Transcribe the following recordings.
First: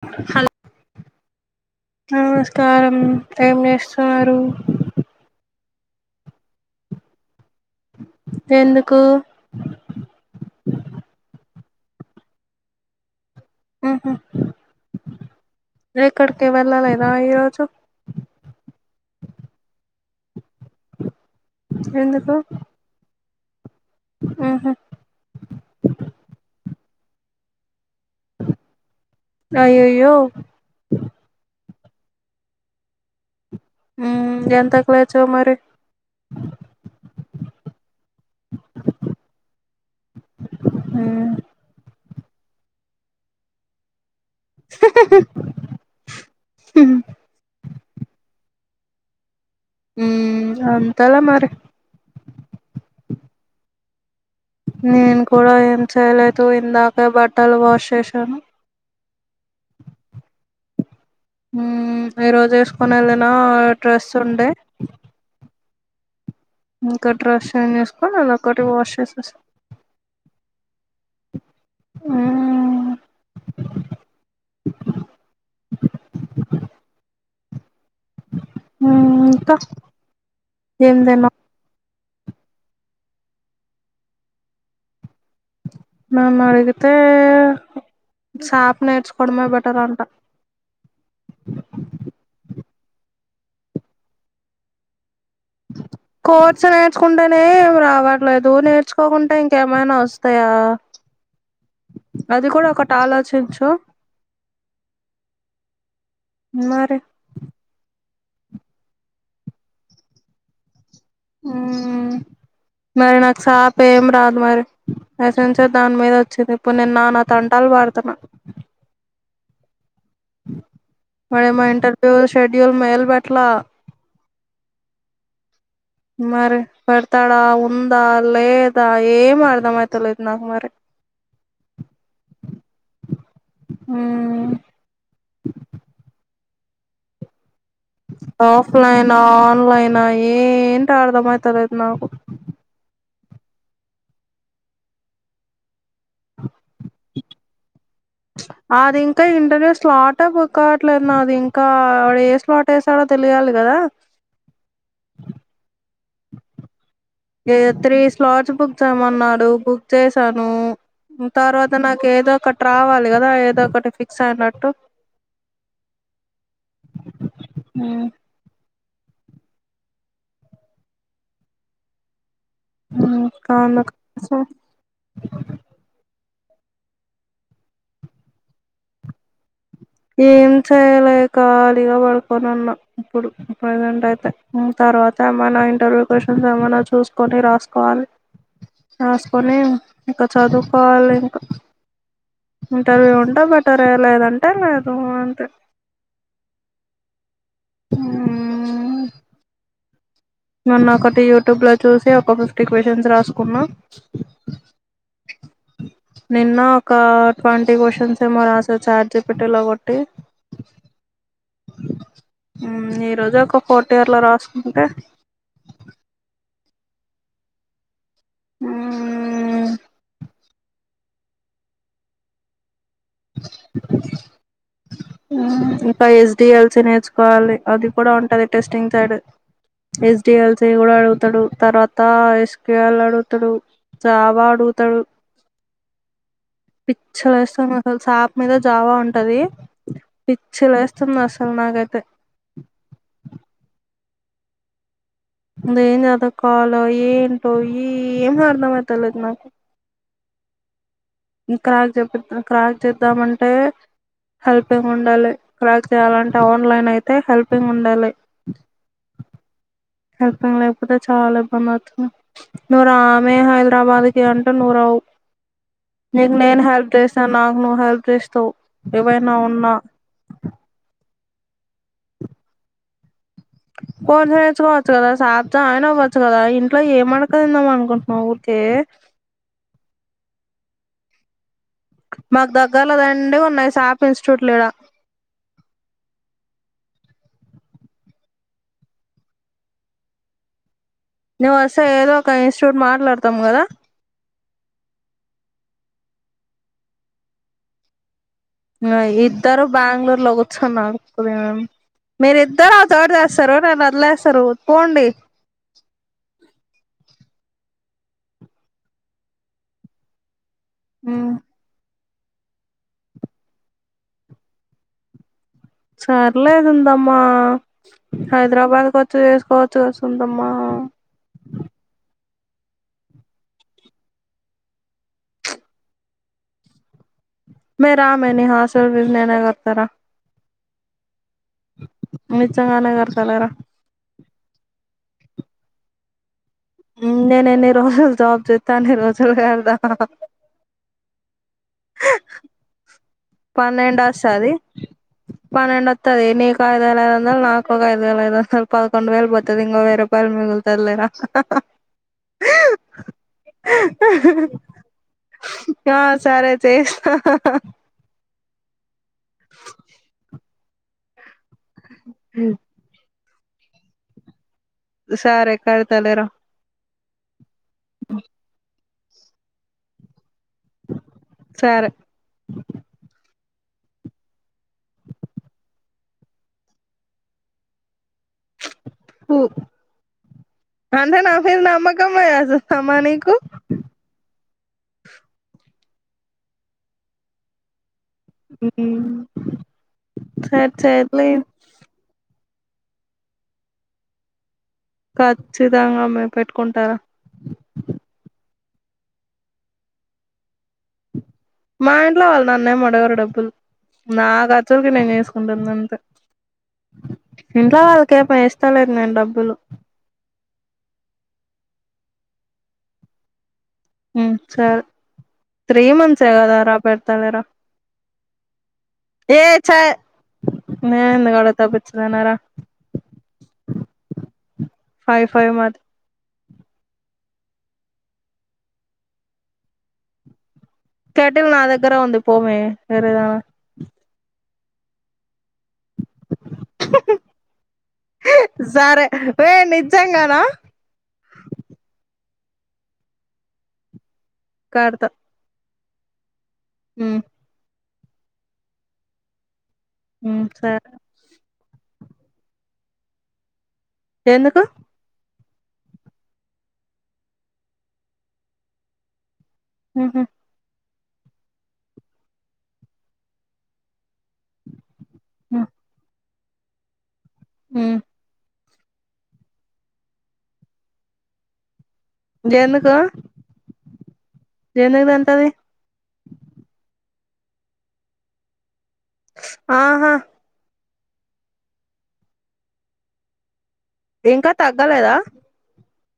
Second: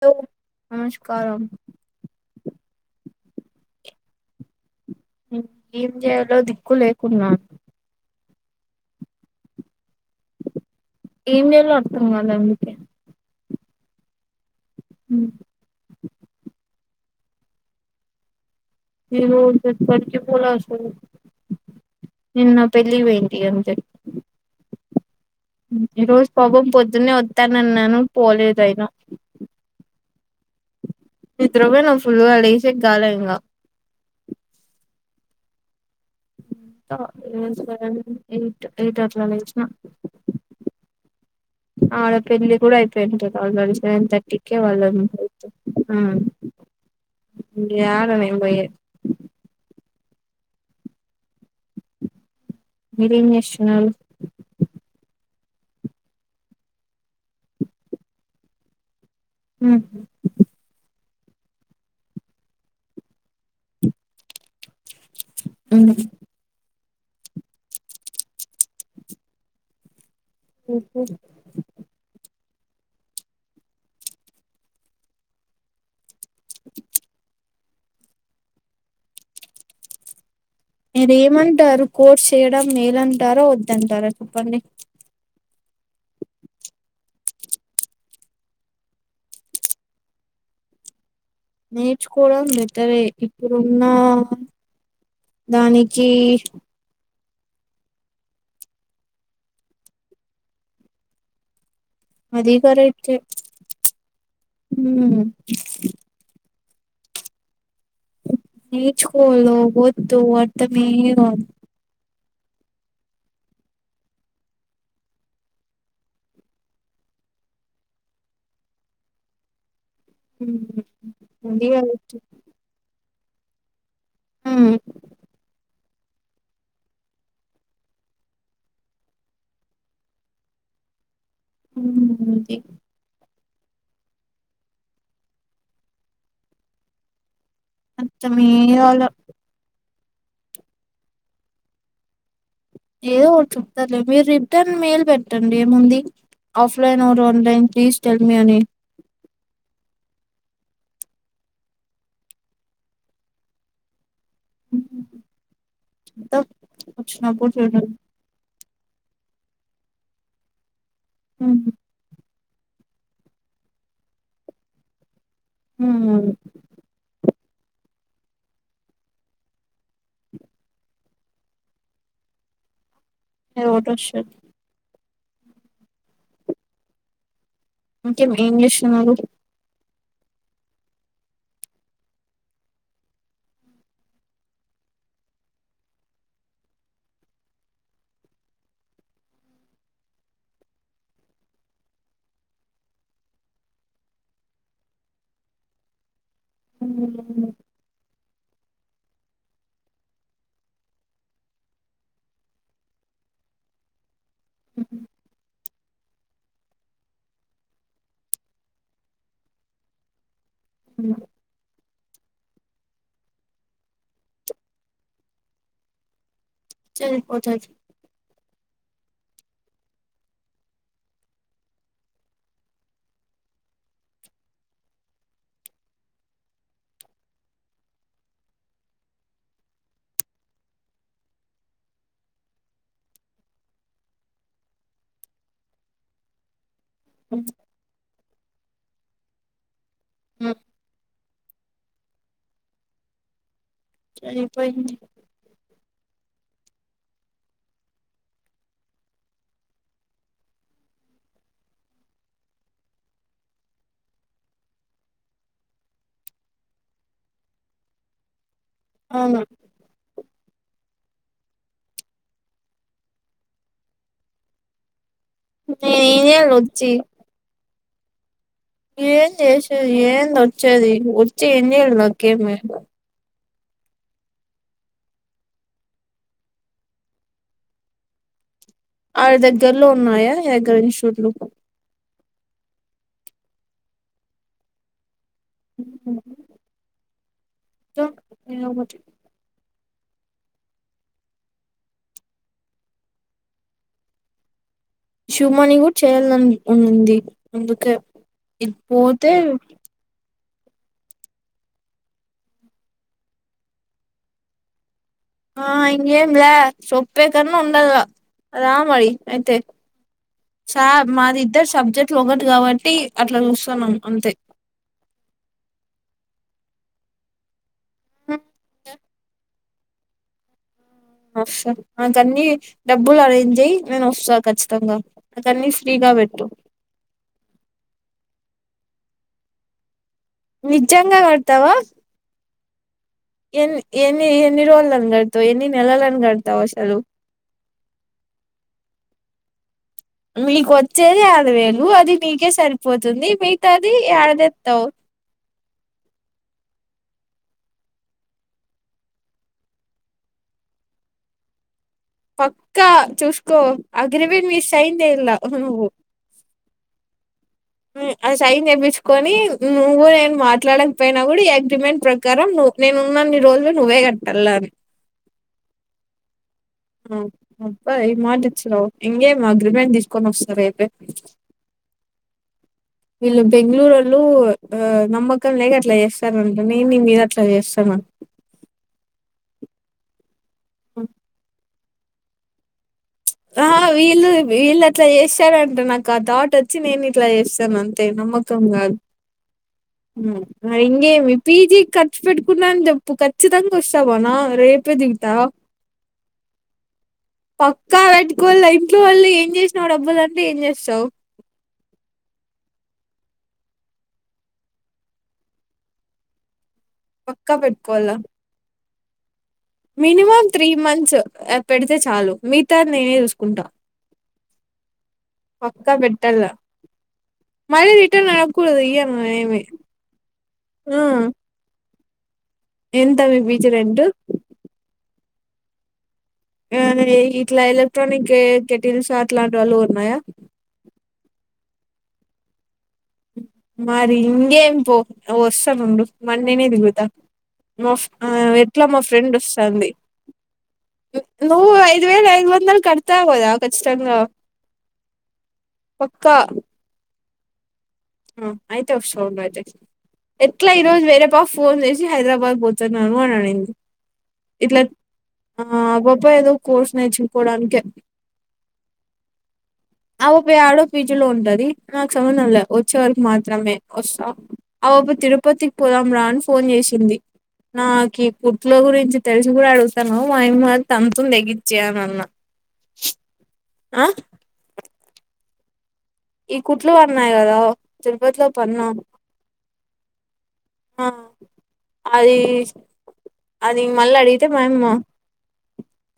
తో నమస్కారం నమస్కారం ఏం చేస్తున్నారు ఉం ఏం జేయాలో దిక్కు లేకున్నా ఎందుకు ఏం చేయాలో అర్థం గాల అందుకే అ హ ఉం ఎక్కడికి వెళ్లలేదా ఈ రోజు ఈరోజు ఎక్కడికి పోల అసలు నిన్న పెండ్లికి పోయింటి అంతే ఆహా ఈ రోజు పాపం పొద్దునే వద్దానన్నాను పోలేదు అయిన అయ్యయ్యో నిద్రపోయిన ఫుల్ గా లెసేకీ గాల ఇంకా ఎంతకు లేచావ్ మరి ఎంత [unintelligible] ఎయిట్ ఎయిట్ అట్లా లేచిన ఆ ఆడ పెళ్లి కూడ అయిపోయి ఉంటంది ఆల్రెడీ సెవెన్ థర్టీ కే వాళ్ల అందరితో ఆ ఉహు. యాడ నేను పోయేది ఉ ఇంకా అంతలె మరి మీరేం చేసున్నారు నేను కూడా ఏం చేయలేదు ఇందాక బట్టలు వాష్ చేశాను ఆహ ఉ ఈరోజు వేసుకొని వెళ్ళినా డ్రెస్ ఉండే ఉ [unintelligible] ఇంకా డ్రష్ చేంజ్ చేసుకొని అది ఒక్కటి వాష్ చేసేసా ఉహు [unintelligible] ఉమ్ ఉ ఇంకా ఏం మీరు తిన్నావ్ ఏమంటారు కోర్స్ చేయడం మేలు అంటారా వద్దంటారా చెప్పండి నన్ను అడిగితే షాప్ నేర్చుకోవడమే బెటర్ అంట నేర్చుకోవడం బెటరే ఇప్పుడున్న దానికి కోస [unintelligible] నేర్చుకుంటేనే ఏం రావట్లేదు నేర్చుకోకుంటే ఇంకేమైనా వస్తాయా అది కూడా ఒకటి ఆలోచించు ఉమ్ మరి నేర్చుకోవాలో వద్దు అర్థమే కాలే మ్మ్ మరి నాకు సాప ఏం రాదు మరి అససార్ దాని మీద వచ్చేది ఇప్పు నిన్న నా తంటాలు పడుతున్న ఉమ్ ఓయమ్మ అది ఇంటర్వ్యూ కరెక్టే షెడ్యూల్ మెల్ పెట్లా ఆ మరి పెడతాడా ఉందా లేదా ఏం అర్థమైతలే నాకు మరి ఉమ్ అంతే హ అర్థమే కాలే ఆఫ్లైన ఆన్లైనా ఏంటి అర్థమైత లేదు నాకు ఏదో ఒకటి చెప్తారులే మీరు రిటర్న్ మేలు పెట్టండి ఏముంది offline or online please tell me అని అది ఇంకా ఇంటనే స్లాటా బు కావట్లేదు నాది ఇంకాడ ఏ స్లాట్ వేసాడో తెలియాలి కదా హ తం [unintelligible] ఏ త్రీ స్లాట్స్ బుక్ చేయమన్నాడు బుక్ చేసాను ఉమ్ తర్వాత నాకు ఏదో ఒకటి రావాలి కదా ఏదో ఒకటి ఫిక్స్ అయినట్టు అవునవును మ్ మ్ ఏదో కాల ఒకటి వస్తది కోసం ఇంకే ఏం చేస్తున్నారు? ఏం చేయాల ఖాళీగా పడుకొని ఉన్నా ఇప్పుడు ప్రజెంట్ అయితే తర్వాత మనా ఇంటర్వ్యూ క్వ్చన్స్ ఏమన్నా చూసుకొని రాసుకోవాలి రాసుకొని ఇంకా చదువుకోవాలి ఇంకా ఇంటర్వ్యూ ఉంటే బెటర్ లేద అంటే లేదు అంతే అ ఆ మొన్న ఒకటి యూట్యూబ్ లో చూసి ఒక ఫిఫ్టీ క్వచన్స్ రాసుకున్నా. నిన్న ఒక ట్వంటీ క్వశ్చన్స్ ఏమో రాసారు చాట్ జి పి టి లో కోట్టి అ ఈ రోజు ఒక ఫోర్త్ ఇయర్ లో రాసుకుంటే తేలిపోతాది ఆ ఇంకా ఎస్డీ ఎల్స నేర్చుకోవాలి, అది కూడా ఉంటది testing side. S D L C కూడా అడుగుతాడు తర్వాత ఎస్ క్యూ ఎల్ అడుగుతాడు. జావా అడుగుతడు పిచ్చలు వేస్తాం అసలు సాప్ మీద జావా ఉంటది పిచ్చి లేస్తుంది అసలు నాకైతే అయి పోయింది ఏం చదువుకోవాలో ఏంటో ఏమ్ అర్థమవ్వట్లేదు నాకు ఇం క్రాస్ క్రాస్ చేద్దామంటే హెల్పింగ్ ఉండాలి క్రాస్ చేయాలంటే ఆన్లైన్ అయితే హెల్పింగ్ ఉండాలి అవును హెల్పింగ్ లేకపోతే చాలా ఇబ్బంది అవుతుంది నువ్వురావే హైదరాబాద్ కి అంటే నువ్వు నేను ఏం నీకు చేయాలి నేను హెల్ప్ వచ్చి చేస్త నాకు నువ్వు హెల్ప్ చేస్తవ్ ఏం చేసేది ఏంది వచ్చేది వచ్చి ఎన్ని ఏలు నా క కెమి కొంచసం నేర్చుకోవచ్చు కదా సార ఆయన అవ్వచ్చు కదా ఇంట్లో ఏమడకదిందామ అనుకుంటున్నాం ఊరికే ఆవి దగ్గర్లో ఉన్నాయా ఎగ్ [unintelligible] మాకు దగ్గరలో రోండే ఉన్నాయి సాప్ ఇన్స్టిట్యూట్ ఇడ ఇంకా [unintelligible] నువ్వు వస్తే ఏదో ఒక ఇన్స్టిట్యూట్ మాట్లాడతాం కదా. శివమన్నింగ్ చేయాల అని ఉంది అందుకే ఇది ఆ పోతే ఇద్దరు బెంగళూరులో కూర్చున్నారు మీరు ఇద్దరు ఆ థర్డ్ చేస్తారు నన్ను అదిలేస్తారు పోండి ఆ ఇంగేంలే సొప్పే కన్నా ఉండదు రా మరి అయితే సార్ మాదిద్దరు సబ్జెక్ట్లు ఒకటి కాబట్టి అట్లా చూస్తున్నాం అంతే సర్లేదుందమ్మా హైదరాబాద్కి వచ్చి చేసుకోవచ్చు [inaudible] వస్తా నాకన్నీ డబ్బులు అరేంజ్ చేయ్ నేను వస్తా ఖచ్చితంగా నాకాన్ని ఫ్రీ గా పెట్టు మే రామె నీ హాస్టెల్ విన్ నైనాక వతారా నిజంగా క తవా [unintelligible] ఎ ఎన్ని ఎన్ని రోజులు అన్నట్టు ఎన్ని నెలలని గడతవ్ అసలు నేను ఎన్ని రోజలు జబ్ చెత్తే అన్నీ రోజులు కద మీకు వచ్చేది ఆరు వేలు అది నీకే సరిపోతుంది మిగతాది పన్నెండు వస్తది ఎడతెతావ్ పన్నెండు వత్తాది నీకు ఐదు వేల ఐదొందల్ నాకు ఒక ఐదు వేల ఐదుందాలు పదకొండు వేలు పోతుది ఇంకో వెయ్యి రూపా యల్ మిగుల్తది లేరా పక్కా చూస్కో అగ్రిమెంట్ మీద సైన్ చేయాలా నువ్వు ఆ సరే చేస్త ఆ సైన్ చేప్పించుకోని నువ్వు నేను మాట్లాడకపోయినా కూడా ఈ అగ్రిమెంట్ ప్రకారం నువ్వు నేను ఉన్నాన్నీ రోజులు నువ్వే కట్టలని సరే కడతలేర ఉమ్ అబ్బ మట్టిచ్చినవ్ ఇంకేం అగ్రిమెంట్ తీసుకొని వస్తా రేపే సరే వీళ్ళు బెంగళూరుళ్ళు ఆ నమ్మకం లేక అట్లా చేస్తరంట నేను నీ మీద అట్లా చేస్తా మర్ అంటే నాపైన నామకమ్ లేదా అసలే సమా నీకు ఆ వీళ్ళు వీళ్ళు అట్లా చేసారంట నాకు ఆ థౌట్ వచ్చి నేను ఇట్లా చేస్తాను అంత తే నమ్మకం కాదు సరే మరి చేయిలే ఇంకేమి పీజీ ఖర్చు పెట్టుకున్నాని చెప్పు ఖచ్చితంగా వస్తా పోనా రేపు ఖచ్చితంగా మేము పెట్టుకుంటారా పక్కా పెట్టుకుళ్ళ ఇంట్లో వాళ్ళు ఏం చేసినావు డబ్బులుంటే ఏం చేస్తావు మా ఇంట్లో వాళ్ళు నన్నేం అడగరు డబ్బులు నా ఖర్చులకి నేను చేసుకుంటుంది అంతే పక్కా ఇంట్లో పెట్టుకోవాల వాళ్ళకేపా ఇస్తలేదు నేను డబ్బులు మినిమం త్రీ మంత్స్ పెడితే చాలు మిగతా నేనే చూసుకుంటా ఉమ్ సరే త్రీ పక్కా మంత్సే పెట్టాల కదా రా పెడతనేరా మళ్ళీ రిటర్న్ అడగకూడదు ఇయ్యను ఏ ఏమి చ ఆ నేను ఎందుకు అడుగుతా పిచ్చిదన రా ఎంత మీ పీజీ రెంట్టు ఫైవ్ ఫైవ్ మాది ఆ ఇట్లా ఎలక్ట్రానిక్ కెటిల్స్ అలాంటి వాళ్ళు అల్లో ఉన్నాయా కేటలే నా దగ్గర వంది పోమే వెరిదన మరి ఇంకేం పో వస్తానుండు మండెనే నేనే దిగుతా మా ఫ్రె ఆ ఎట్లా మా సరే ఫ్రెండ్ ఏ వస్తుంది నిజంగానా నువ్ ఐదువేల ఐదువందల్ కడతావ్ కదా ఖచ్చితంగా కడత పక్క ఉమ్ ఆ అయితే వస్తా ఉండు అయితే ఉమ్ ఎట్లా సరే ఈ రోజు వేరే ప ఫోన్ చేసి హైదరాబాద్ పోతున్నాను అని అనిన్ది ఎందుకు ఇట్లా ఆ పాప ఏదో కోర్స్ నేర్చుకోవడానికే. హు హూ ఆ పాప యాడో పిజిలో ఉంటది. నాకు సంబంధం లే వచ్చే వరకు మాత్రమే వస్తా. ఆ పాప ఉ తిరుపతికి పోదాం రా అని ఫోన్ చేసింది ఉమ్ నాకి. ఇంట్లో గురించి తెలిసి కూడా అడుగుతున్నావ్ మా యామ్మ తంతుంది ఎగిచ్చి అని అన్నా. ఎందుకు ఆ ఎందుకు తంతాది. ఈ కుట్లు పన్నాయి కదా తిరుపతిలో పన్నా. ఆహా! హా అది అది మళ్ళీ అడిగితే ఇంకా మాయమ్మ తగ్గలేదా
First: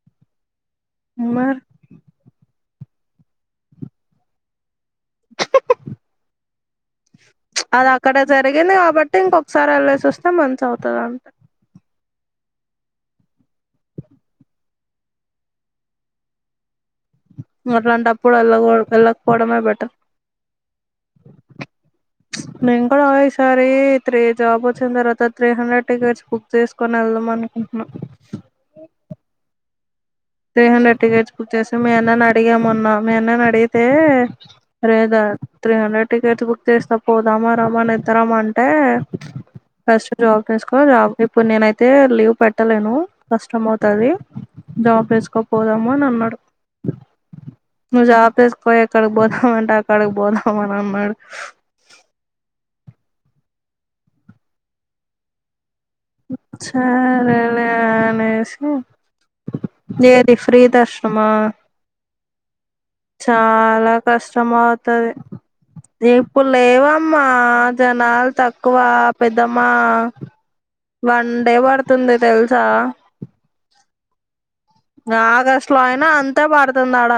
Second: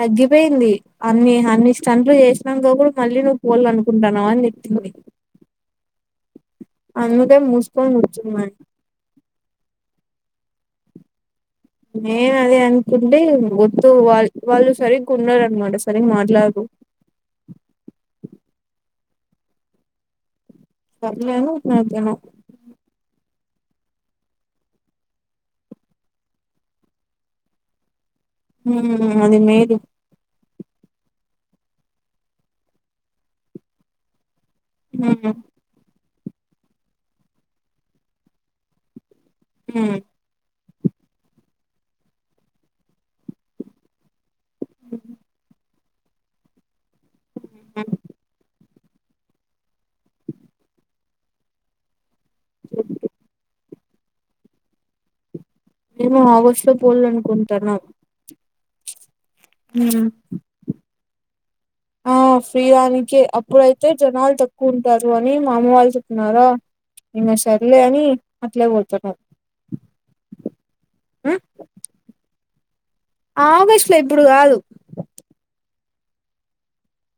తగ్గిపోయింది అన్నీ మరి అన్నీ స్టంట్లు చేసినంక కూడా మళ్ళీ నువ్వు పోలా అనుకుంటున్నావా అని తిట్టింది. అందుకే అది మూసుకొని అక్కడే కూర్చున్నా జరిగింది కాబట్టి ఇంకొకసారి వెళ్ళేసి వస్తే మంచి అవుతాది అంతే. నేను అదే అనుకుంటే వద్దు వాళ్ళు సరిగ్గా ఉండరు అన్నమాట సరిగ్గా మాట్లాడరు. నువ్వు అట్లాంటప్పుడు వెళ్ళకపోవడమే బెటర్. [inaudible] ఏమో నేను కూడా పోయి ఈసారి త్రీ జాబ్ వచ్చిన తర్వాత త్రీ హండ్రెడ్ టికెట్స్ బుక్ చేసుకొని వెళ్దాం అనుకుంటున్నా. మ్ అది మేలు త్రి హండ్రెడ్ టికెట్స్ బుక్ చేసి మీ అన్నని అడిగాను మొన్న మీ అన్నని అడిగితే ఊ త్రీ హండ్రెడ్ టికెట్స్ బుక్ చేస్తా పోదామా రమ్మని ఇద్దారము అంటే ఊ అస్ [inaudible] జాబ్ చేసుకో జాబ్ ఇప్పుడు నేనైతే లీవ్ పెట్టలేను కష్టం అవుతాది. చేసుకోపోదాము అని అన్నాడు నువ్వు జాబ్ కోపోయి. ఎక్కడికి పోదామంటే అక్కడికి పోదాము అని అన్నాడు. ఓ నేను ఆగస్టు లో సరేలే పోవాలనుకుంటున్నాను. అనేసి ఏది ఫ్రీ దర్శనమా ఆ ఫ్రీ దానికే అప్పుడైతే చాలా జనాలు తక్కువ ఉంటారు అని మా అమ్మ వాళ్ళు రేపు చెప్తున్నారా లేవమ్మా ఇంగ సర్లే అని జనాలు అట్లే తక్కువ పోతున్నాం పెద్దమ్మా వన్ ఉ డే పడుతుంది తెలుసా? ఆగస్టు లో ఇప్పుడు కాదు. ఆగస్టు లో అయినా అంతే పడుతుంది ఆడ.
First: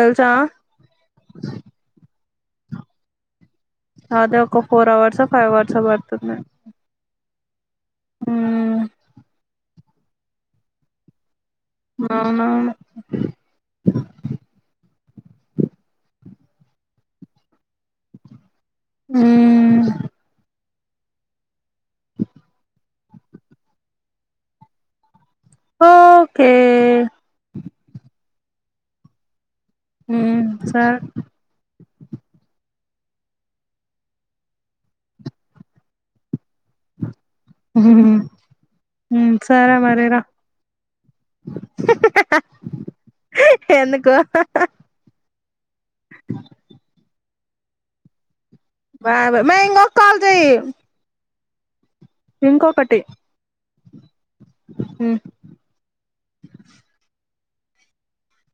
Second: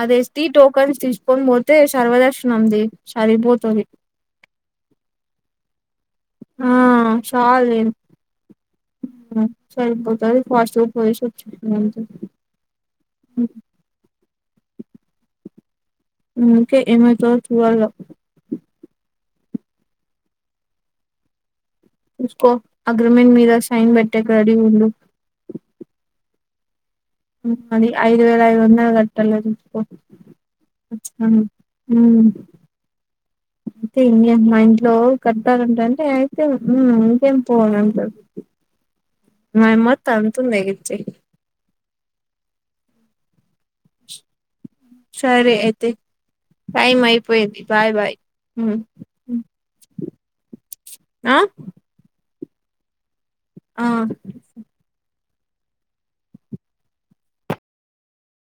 అదే ఎస్డి టోకన్స్ తీసుకొని పోతే సర్వదర్శనంది సరిపోతుంది. అదే ఒక ఫోర్ అవర్స్ ఫైవ్ అవర్స్ పడుతుంది. ఆ చాలు ఉమ్ సరిపోతాది ఫాస్ట్ గా పోయేసి ఏం చెప్పింది. అవునవును ఉంటే ఏమైతాదో చూడాల మ్ చూసుకో అగ్రిమెంట్ మీద సైన్ పెట్టేకి రెడీగా ఉండు ఓకే అది ఐదు వేల ఐదు వందలు కట్టల్ల చూసుకో ఉమ్ సరే మ్ అయితే ఇంకేమి మా ఇంట్లో కడట్టాలంట అంటే ఇంకేం ఉ ఇంకేం పో అని అంటడు ఉమ్ మా సరే యామ్మో మరిరా తంతుంది ఎగిచ్చి ఎందుకు సరే అయితే టైం అయిపోయింది బాయ్ బాయ్ ఉమ్ బా బా ఉమ్, మే ఇంకో కాల్ చెయ్ ఆ ఇంకొకటి ఆ ఉ